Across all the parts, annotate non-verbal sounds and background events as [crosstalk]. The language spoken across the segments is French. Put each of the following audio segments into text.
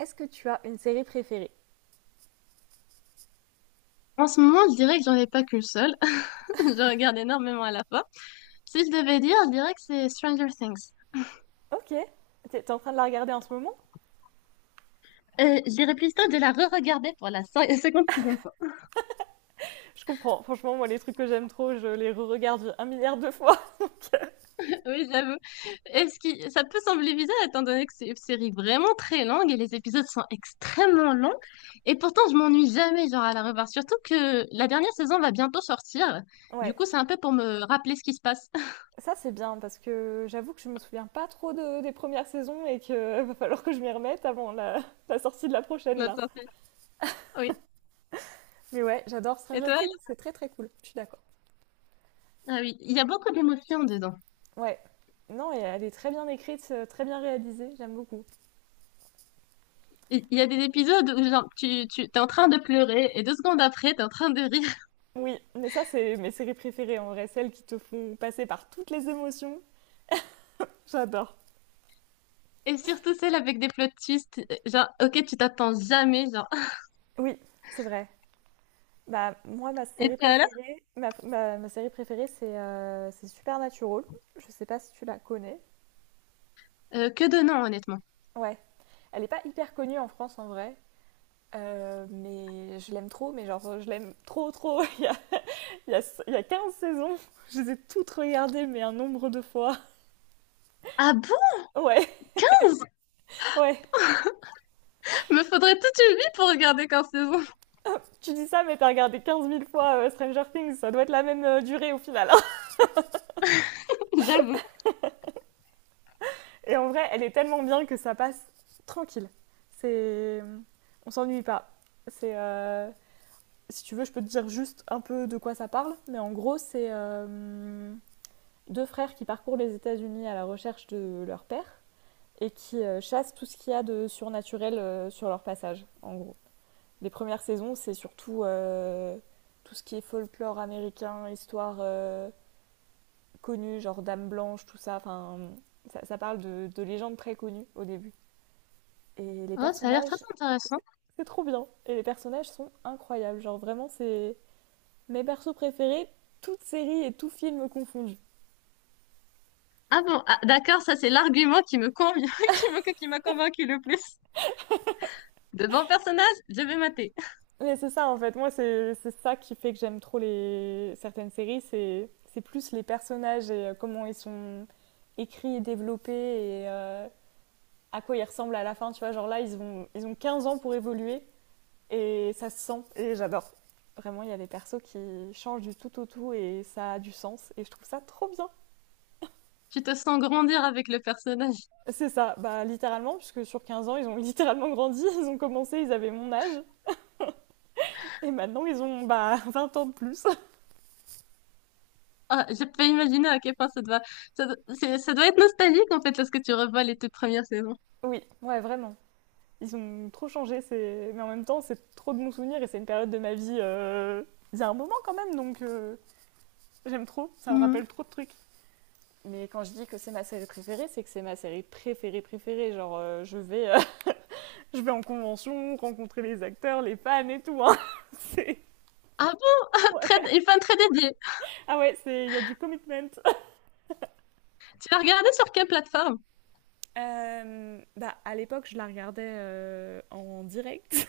Est-ce que tu as une série préférée? En ce moment, je dirais que j'en ai pas qu'une seule. [laughs] Je regarde énormément à la fois. Si je devais dire, je dirais que c'est Stranger Things. Ok. T'es en train de la regarder en ce moment? Je dirais plutôt de la re-regarder pour la 56e fois. [laughs] Je comprends. Franchement, moi, les trucs que j'aime trop, je les re-regarde un milliard de fois. [laughs] Oui, j'avoue. Est-ce que ça peut sembler bizarre étant donné que c'est une série vraiment très longue et les épisodes sont extrêmement longs. Et pourtant, je m'ennuie jamais genre à la revoir. Surtout que la dernière saison va bientôt sortir. Du Ouais. coup, c'est un peu pour me rappeler ce qui se passe. [laughs] Ça, c'est bien parce que j'avoue que je me souviens pas trop des premières saisons et qu'il [laughs] va falloir que je m'y remette avant la, la sortie de la prochaine, La là. sortie. Oui. Mais ouais, j'adore Et Stranger toi? Things. C'est très, très cool. Je suis d'accord. Ah oui, il y a beaucoup d'émotions dedans. Ouais. Non, et elle est très bien écrite, très bien réalisée, j'aime beaucoup. Il y a des épisodes où genre, tu t'es en train de pleurer et deux secondes après, t'es en train de rire. [laughs] Oui, mais ça, c'est mes séries préférées en vrai, celles qui te font passer par toutes les émotions. J'adore. Et surtout celle avec des plots twists, genre, ok, tu t'attends jamais, genre. [laughs] Oui, c'est vrai. Bah, moi, ma Et série puis alors? préférée, ma série préférée, c'est Supernatural. Je sais pas si tu la connais. Que de noms, honnêtement. Ouais. Elle n'est pas hyper connue en France en vrai, mais je l'aime trop. Mais genre, je l'aime trop, trop. [laughs] Il y a, il y a 15 saisons. Je les ai toutes regardées, mais un nombre de fois. Ah bon? Ouais, ouais. Me faudrait toute une vie pour regarder 15 saisons, Tu dis ça, mais t'as regardé quinze mille fois Stranger Things. Ça doit être la même durée au final, hein. [laughs] [laughs] j'avoue. Et en vrai, elle est tellement bien que ça passe tranquille. C'est... On s'ennuie pas. C'est... euh, Si tu veux, je peux te dire juste un peu de quoi ça parle, mais en gros, c'est deux frères qui parcourent les États-Unis à la recherche de leur père et qui chassent tout ce qu'il y a de surnaturel sur leur passage, en gros. Les premières saisons, c'est surtout tout ce qui est folklore américain, histoire connue, genre Dame Blanche, tout ça. Enfin, ça parle de légendes très connues au début. Et les Oh, ça a l'air très personnages, intéressant. c'est trop bien. Et les personnages sont incroyables. Genre, vraiment, c'est mes persos préférés, toutes séries et tout film confondus. Ah bon, ah, d'accord, ça c'est l'argument qui me convient, [laughs] qui m'a convaincu le plus. De bons personnages, je vais mater. Mais c'est ça en fait, moi c'est ça qui fait que j'aime trop les certaines séries, c'est plus les personnages et comment ils sont écrits et développés et à quoi ils ressemblent à la fin, tu vois, genre là ils ont 15 ans pour évoluer et ça se sent et j'adore. Vraiment, il y a des persos qui changent du tout au tout et ça a du sens et je trouve ça trop bien. Tu te sens grandir avec le personnage. C'est ça, bah littéralement puisque sur 15 ans, ils ont littéralement grandi, [laughs] ils ont commencé, ils avaient mon âge. Et maintenant, ils ont bah, [laughs] 20 ans de plus. Ah, je peux imaginer à quel point ça doit, c'est- ça doit être nostalgique en fait lorsque tu revois les toutes premières saisons. Oui, ouais, vraiment. Ils ont trop changé, c'est... mais en même temps, c'est trop de bons souvenirs et c'est une période de ma vie. Il y a un moment quand même, donc j'aime trop, ça me Mhm. rappelle trop de trucs. Mais quand je dis que c'est ma série préférée, c'est que c'est ma série préférée préférée. Genre, je vais, [laughs] je vais en convention, rencontrer les acteurs, les fans et tout, hein. [laughs] C'est- Ah bon, très, ouais. une fin très dédiée. Ah ouais, c'est- il y a du commitment. Tu l'as regardé sur quelle plateforme? Bah, à l'époque, je la regardais en direct.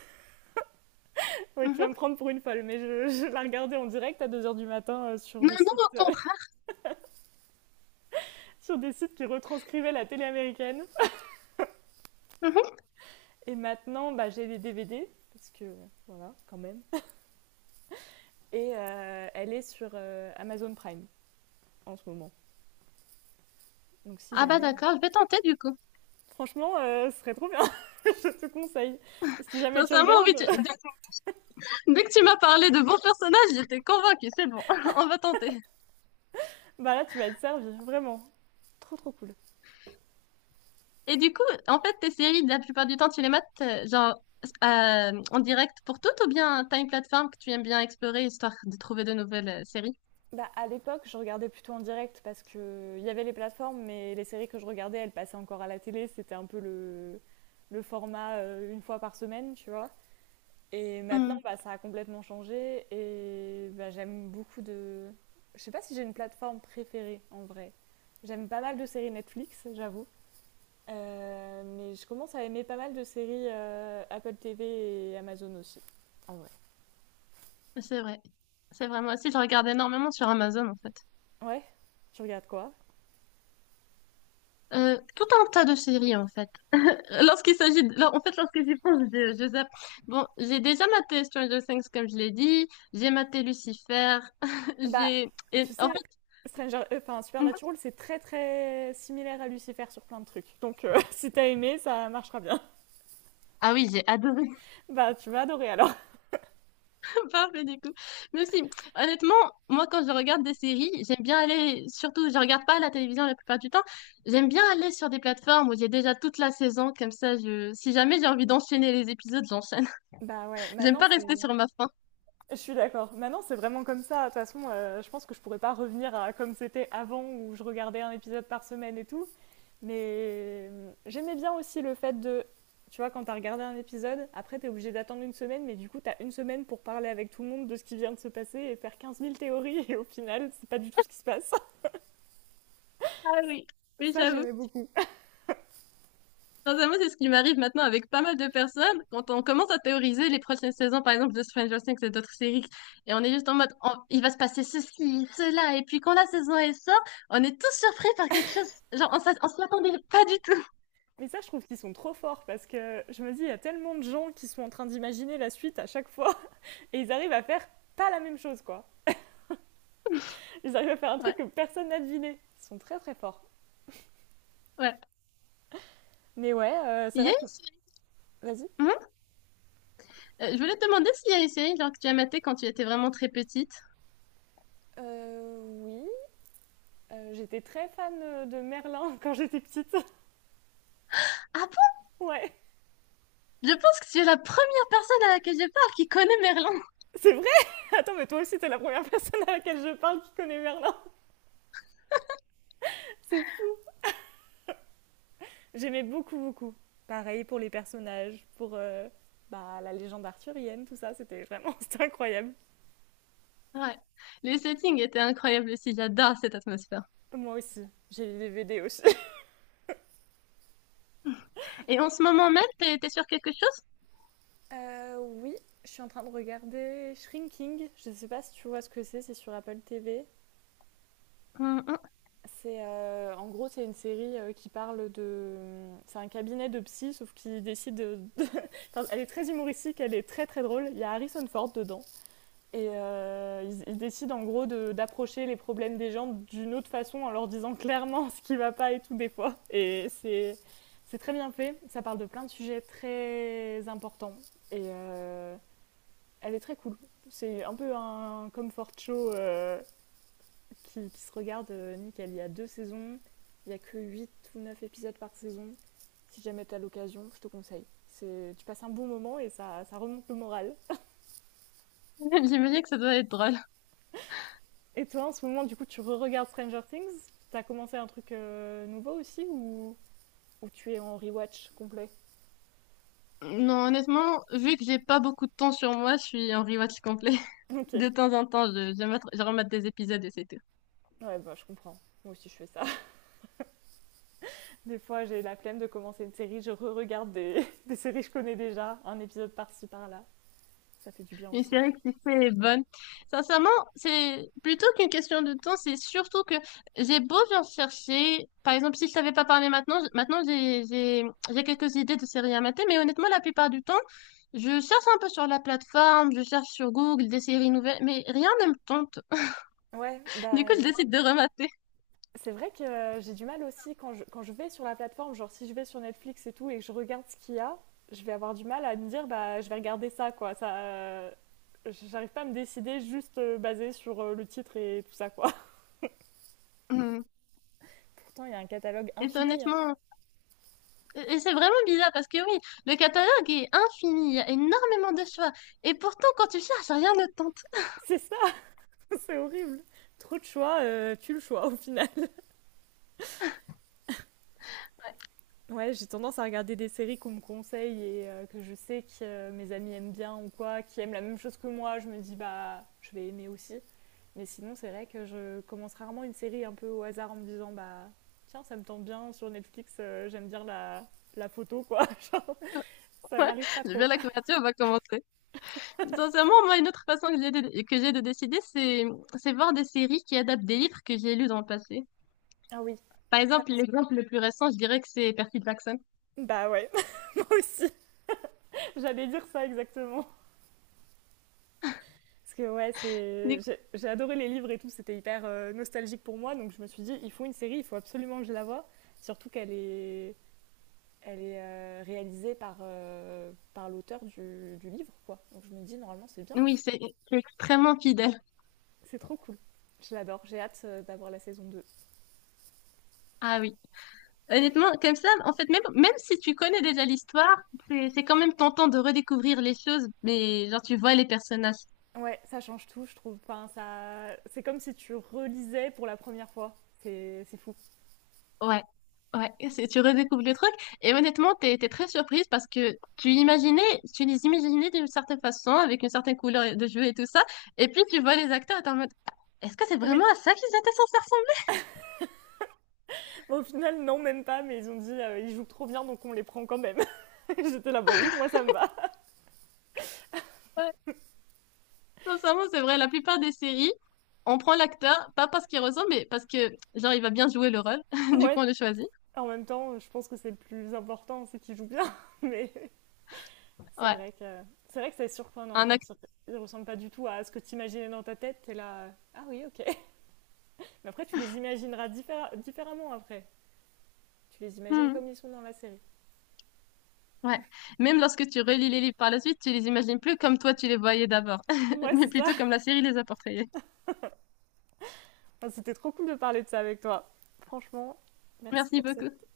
Oui, tu vas me Mhm. prendre pour une folle, mais je la regardais en direct à 2 heures du matin sur Non, des non, sites, au contraire. [laughs] sur des sites qui retranscrivaient la télé américaine. Mhm. Et maintenant, bah, j'ai les DVD, parce que voilà, quand même. Et elle est sur Amazon Prime en ce moment. Donc si Ah bah jamais, d'accord, je vais tenter du coup. franchement, ce serait trop bien, [laughs] je te conseille. Si jamais tu Sincèrement, oui, regardes, tu- dès, dès que tu m'as parlé de bons personnages, j'étais convaincue, c'est bon, [laughs] on va tenter. [laughs] bah là, tu vas être servi, vraiment. Trop trop cool. Et du coup, en fait, tes séries, la plupart du temps, tu les mates genre en direct pour toutes ou bien t'as une plateforme que tu aimes bien explorer histoire de trouver de nouvelles séries? Bah, à l'époque, je regardais plutôt en direct parce que il y avait les plateformes, mais les séries que je regardais, elles passaient encore à la télé. C'était un peu le format une fois par semaine, tu vois. Et maintenant, bah, ça a complètement changé et bah, j'aime beaucoup de... Je sais pas si j'ai une plateforme préférée en vrai. J'aime pas mal de séries Netflix, j'avoue. Mais je commence à aimer pas mal de séries Apple TV et Amazon aussi, en vrai. C'est vrai. C'est vrai, moi aussi, je regarde énormément sur Amazon, en fait. Ouais, tu regardes quoi? Tout un tas de séries, en fait. Lorsqu'il s'agit de… En fait, lorsque j'y pense, je zappe. Bon, j'ai déjà maté Stranger Things, comme je l'ai dit. J'ai maté Lucifer. [laughs] Bah, J'ai… et tu en fait… sais, [laughs] mhm. Supernatural, c'est très très similaire à Lucifer sur plein de trucs. Donc, [laughs] si t'as aimé, ça marchera bien. [laughs] Ah oui, j'ai adoré. Bah, tu vas adorer alors. [laughs] Parfait, du coup. Mais aussi, honnêtement, moi, quand je regarde des séries, j'aime bien aller… Surtout, je regarde pas la télévision la plupart du temps. J'aime bien aller sur des plateformes où j'ai déjà toute la saison. Comme ça, je… si jamais j'ai envie d'enchaîner les épisodes, j'enchaîne. Bah ouais, J'aime maintenant pas rester c'est. sur ma faim. Je suis d'accord. Maintenant c'est vraiment comme ça. De toute façon, je pense que je pourrais pas revenir à comme c'était avant où je regardais un épisode par semaine et tout. Mais j'aimais bien aussi le fait de. Tu vois, quand t'as regardé un épisode, après t'es obligé d'attendre une semaine, mais du coup t'as une semaine pour parler avec tout le monde de ce qui vient de se passer et faire quinze mille théories, [laughs] et au final, c'est pas du tout ce qui se passe. Ah oui, oui, Ça, j'avoue. j'aimais beaucoup. Sincèrement, c'est ce qui m'arrive maintenant avec pas mal de personnes. Quand on commence à théoriser les prochaines saisons, par exemple, de Stranger Things et d'autres séries, et on est juste en mode, on- il va se passer ceci, cela, et puis quand la saison elle sort, on est tous surpris par quelque chose. Genre, on s'a- on s'y attendait pas du tout. [laughs] Mais ça, je trouve qu'ils sont trop forts parce que je me dis, il y a tellement de gens qui sont en train d'imaginer la suite à chaque fois [laughs] et ils arrivent à faire pas la même chose, quoi. Ils arrivent à faire un truc Ouais, que personne n'a deviné. Ils sont très très forts. ouais. Mais ouais, c'est Il y vrai a que. Vas-y. une- hmm Je voulais te demander s'il y a une série genre, que tu as matée quand tu étais vraiment très petite. Oui. J'étais très fan de Merlin [laughs] quand j'étais petite. Ah bon? Ouais. Je pense que tu es la première personne à laquelle je parle qui connaît Merlin. C'est vrai. [laughs] Attends, mais toi aussi, t'es la première personne à laquelle je parle qui connaît Merlin. C'est fou. J'aimais beaucoup, beaucoup. Pareil pour les personnages, pour bah, la légende arthurienne, tout ça, c'était vraiment [laughs] c'était incroyable. Ouais. Les settings étaient incroyables aussi. J'adore cette atmosphère. Moi aussi, j'ai les DVD aussi. [laughs] Et en ce moment même, t'es sur quelque chose? Oui, je suis en train de regarder Shrinking. Je ne sais pas si tu vois ce que c'est sur Apple TV. Hum, hum. C'est en gros c'est une série qui parle de c'est un cabinet de psy sauf qu'il décide de... [laughs] Enfin, elle est très humoristique, elle est très très drôle. Il y a Harrison Ford dedans. Et ils décident en gros d'approcher les problèmes des gens d'une autre façon en leur disant clairement ce qui va pas et tout des fois. Et c'est très bien fait. Ça parle de plein de sujets très importants. Et elle est très cool. C'est un peu un comfort show qui se regarde nickel. Il y a deux saisons. Il y a que 8 ou 9 épisodes par saison. Si jamais tu as l'occasion, je te conseille. C'est- Tu passes un bon moment et ça remonte le moral. [laughs] J'imagine que ça doit être drôle. Et toi, en ce moment, du coup, tu re-regardes Stranger Things? T'as commencé un truc nouveau aussi ou tu es en rewatch complet? Non, honnêtement, vu que j'ai pas beaucoup de temps sur moi, je suis en rewatch complet. [laughs] [laughs] Ok. De temps en temps, je remate des épisodes et c'est tout. Ouais, bah je comprends. Moi aussi, je fais ça. [laughs] Des fois, j'ai la flemme de commencer une série, je re-regarde des... [laughs] des séries que je connais déjà, un épisode par-ci, par-là. Ça fait du bien Une aussi. série qui fait bonne. Sincèrement, c'est plutôt qu'une question de temps, c'est surtout que j'ai beau bien chercher. Par exemple, si je savais pas parler maintenant, j- maintenant j'ai quelques idées de séries à mater, mais honnêtement, la plupart du temps, je cherche un peu sur la plateforme, je cherche sur Google des séries nouvelles, mais rien ne me tente. Ouais, Du coup, je décide de remater. c'est vrai que j'ai du mal aussi quand quand je vais sur la plateforme, genre si je vais sur Netflix et tout et que je regarde ce qu'il y a, je vais avoir du mal à me dire bah je vais regarder ça quoi. J'arrive pas à me décider juste basé sur le titre et tout ça quoi. Mm. [laughs] Pourtant, il y a un catalogue Et c'est infini, hein. honnêtement, et c'est vraiment bizarre parce que oui, le catalogue est infini, il y a énormément de choix. Et pourtant, quand tu cherches, rien ne te tente. [laughs] C'est ça, [laughs] c'est horrible. Trop de choix, tu le choix au final. Ouais, j'ai tendance à regarder des séries qu'on me conseille et que je sais que mes amis aiment bien ou quoi, qui aiment la même chose que moi. Je me dis, bah, je vais aimer aussi. Mais sinon, c'est vrai que je commence rarement une série un peu au hasard en me disant, bah, tiens, ça me tente bien sur Netflix, j'aime bien la, la photo, quoi. [laughs] Genre, ça Ouais, m'arrive pas j'aime bien trop. la couverture, on va commencer. Sincèrement, moi, une autre façon que j'ai de décider, c'est voir des séries qui adaptent des livres que j'ai lus dans le passé. Ah oui. Par exemple, l'exemple le plus récent, je dirais que c'est Percy Jackson. Bah ouais, [laughs] moi aussi. J'allais dire ça exactement. Parce que ouais, Du- c'est... coup, j'ai adoré les livres et tout, c'était hyper nostalgique pour moi, donc je me suis dit, il faut une série, il faut absolument que je la voie, surtout qu'elle est, elle est réalisée par, par l'auteur du livre, quoi. Donc je me dis, normalement, c'est bien, Oui, c'est extrêmement fidèle. c'est trop cool. Je l'adore, j'ai hâte d'avoir la saison deux. Ah oui. Honnêtement, comme ça, en fait, même si tu connais déjà l'histoire, c'est quand même tentant de redécouvrir les choses, mais genre tu vois les personnages. Ouais, ça change tout, je trouve. Enfin, ça... C'est comme si tu relisais pour la première fois. C'est fou. Ouais, ouais, c'est, tu redécouvres le truc. Et honnêtement, t'es très surprise parce que tu imaginais, tu les imaginais d'une certaine façon, avec une certaine couleur de jeu et tout ça, et puis tu vois les acteurs et t'es en mode, est-ce que c'est Oui, vraiment à ça qu'ils étaient censés ressembler? bon, au final, non, même pas, mais ils ont dit, ils jouent trop bien, donc on les prend quand même. [laughs] J'étais là, bah oui, moi ça me va. Sincèrement, c'est vrai. La plupart des séries, on prend l'acteur, pas parce qu'il ressemble, mais parce que, genre, il va bien jouer le rôle. [laughs] [laughs] Du coup, on Ouais, le choisit. en même temps, je pense que c'est le plus important, c'est qu'il joue bien. [laughs] Mais c'est Ouais. vrai que c'est vrai que c'est surprenant Un quand acteur. ils ressemblent pas du tout à ce que tu imaginais dans ta tête. T'es là, ah oui, ok. [laughs] Mais après, tu les imagineras différemment après. Tu les imagines comme ils sont dans la série. Ouais. Même lorsque tu relis les livres par la suite, tu les imagines plus comme toi tu les voyais d'abord, [laughs] Ouais, mais c'est ça. plutôt comme la série les a portrayés. Enfin, c'était trop cool de parler de ça avec toi. Franchement, merci Merci pour beaucoup. cette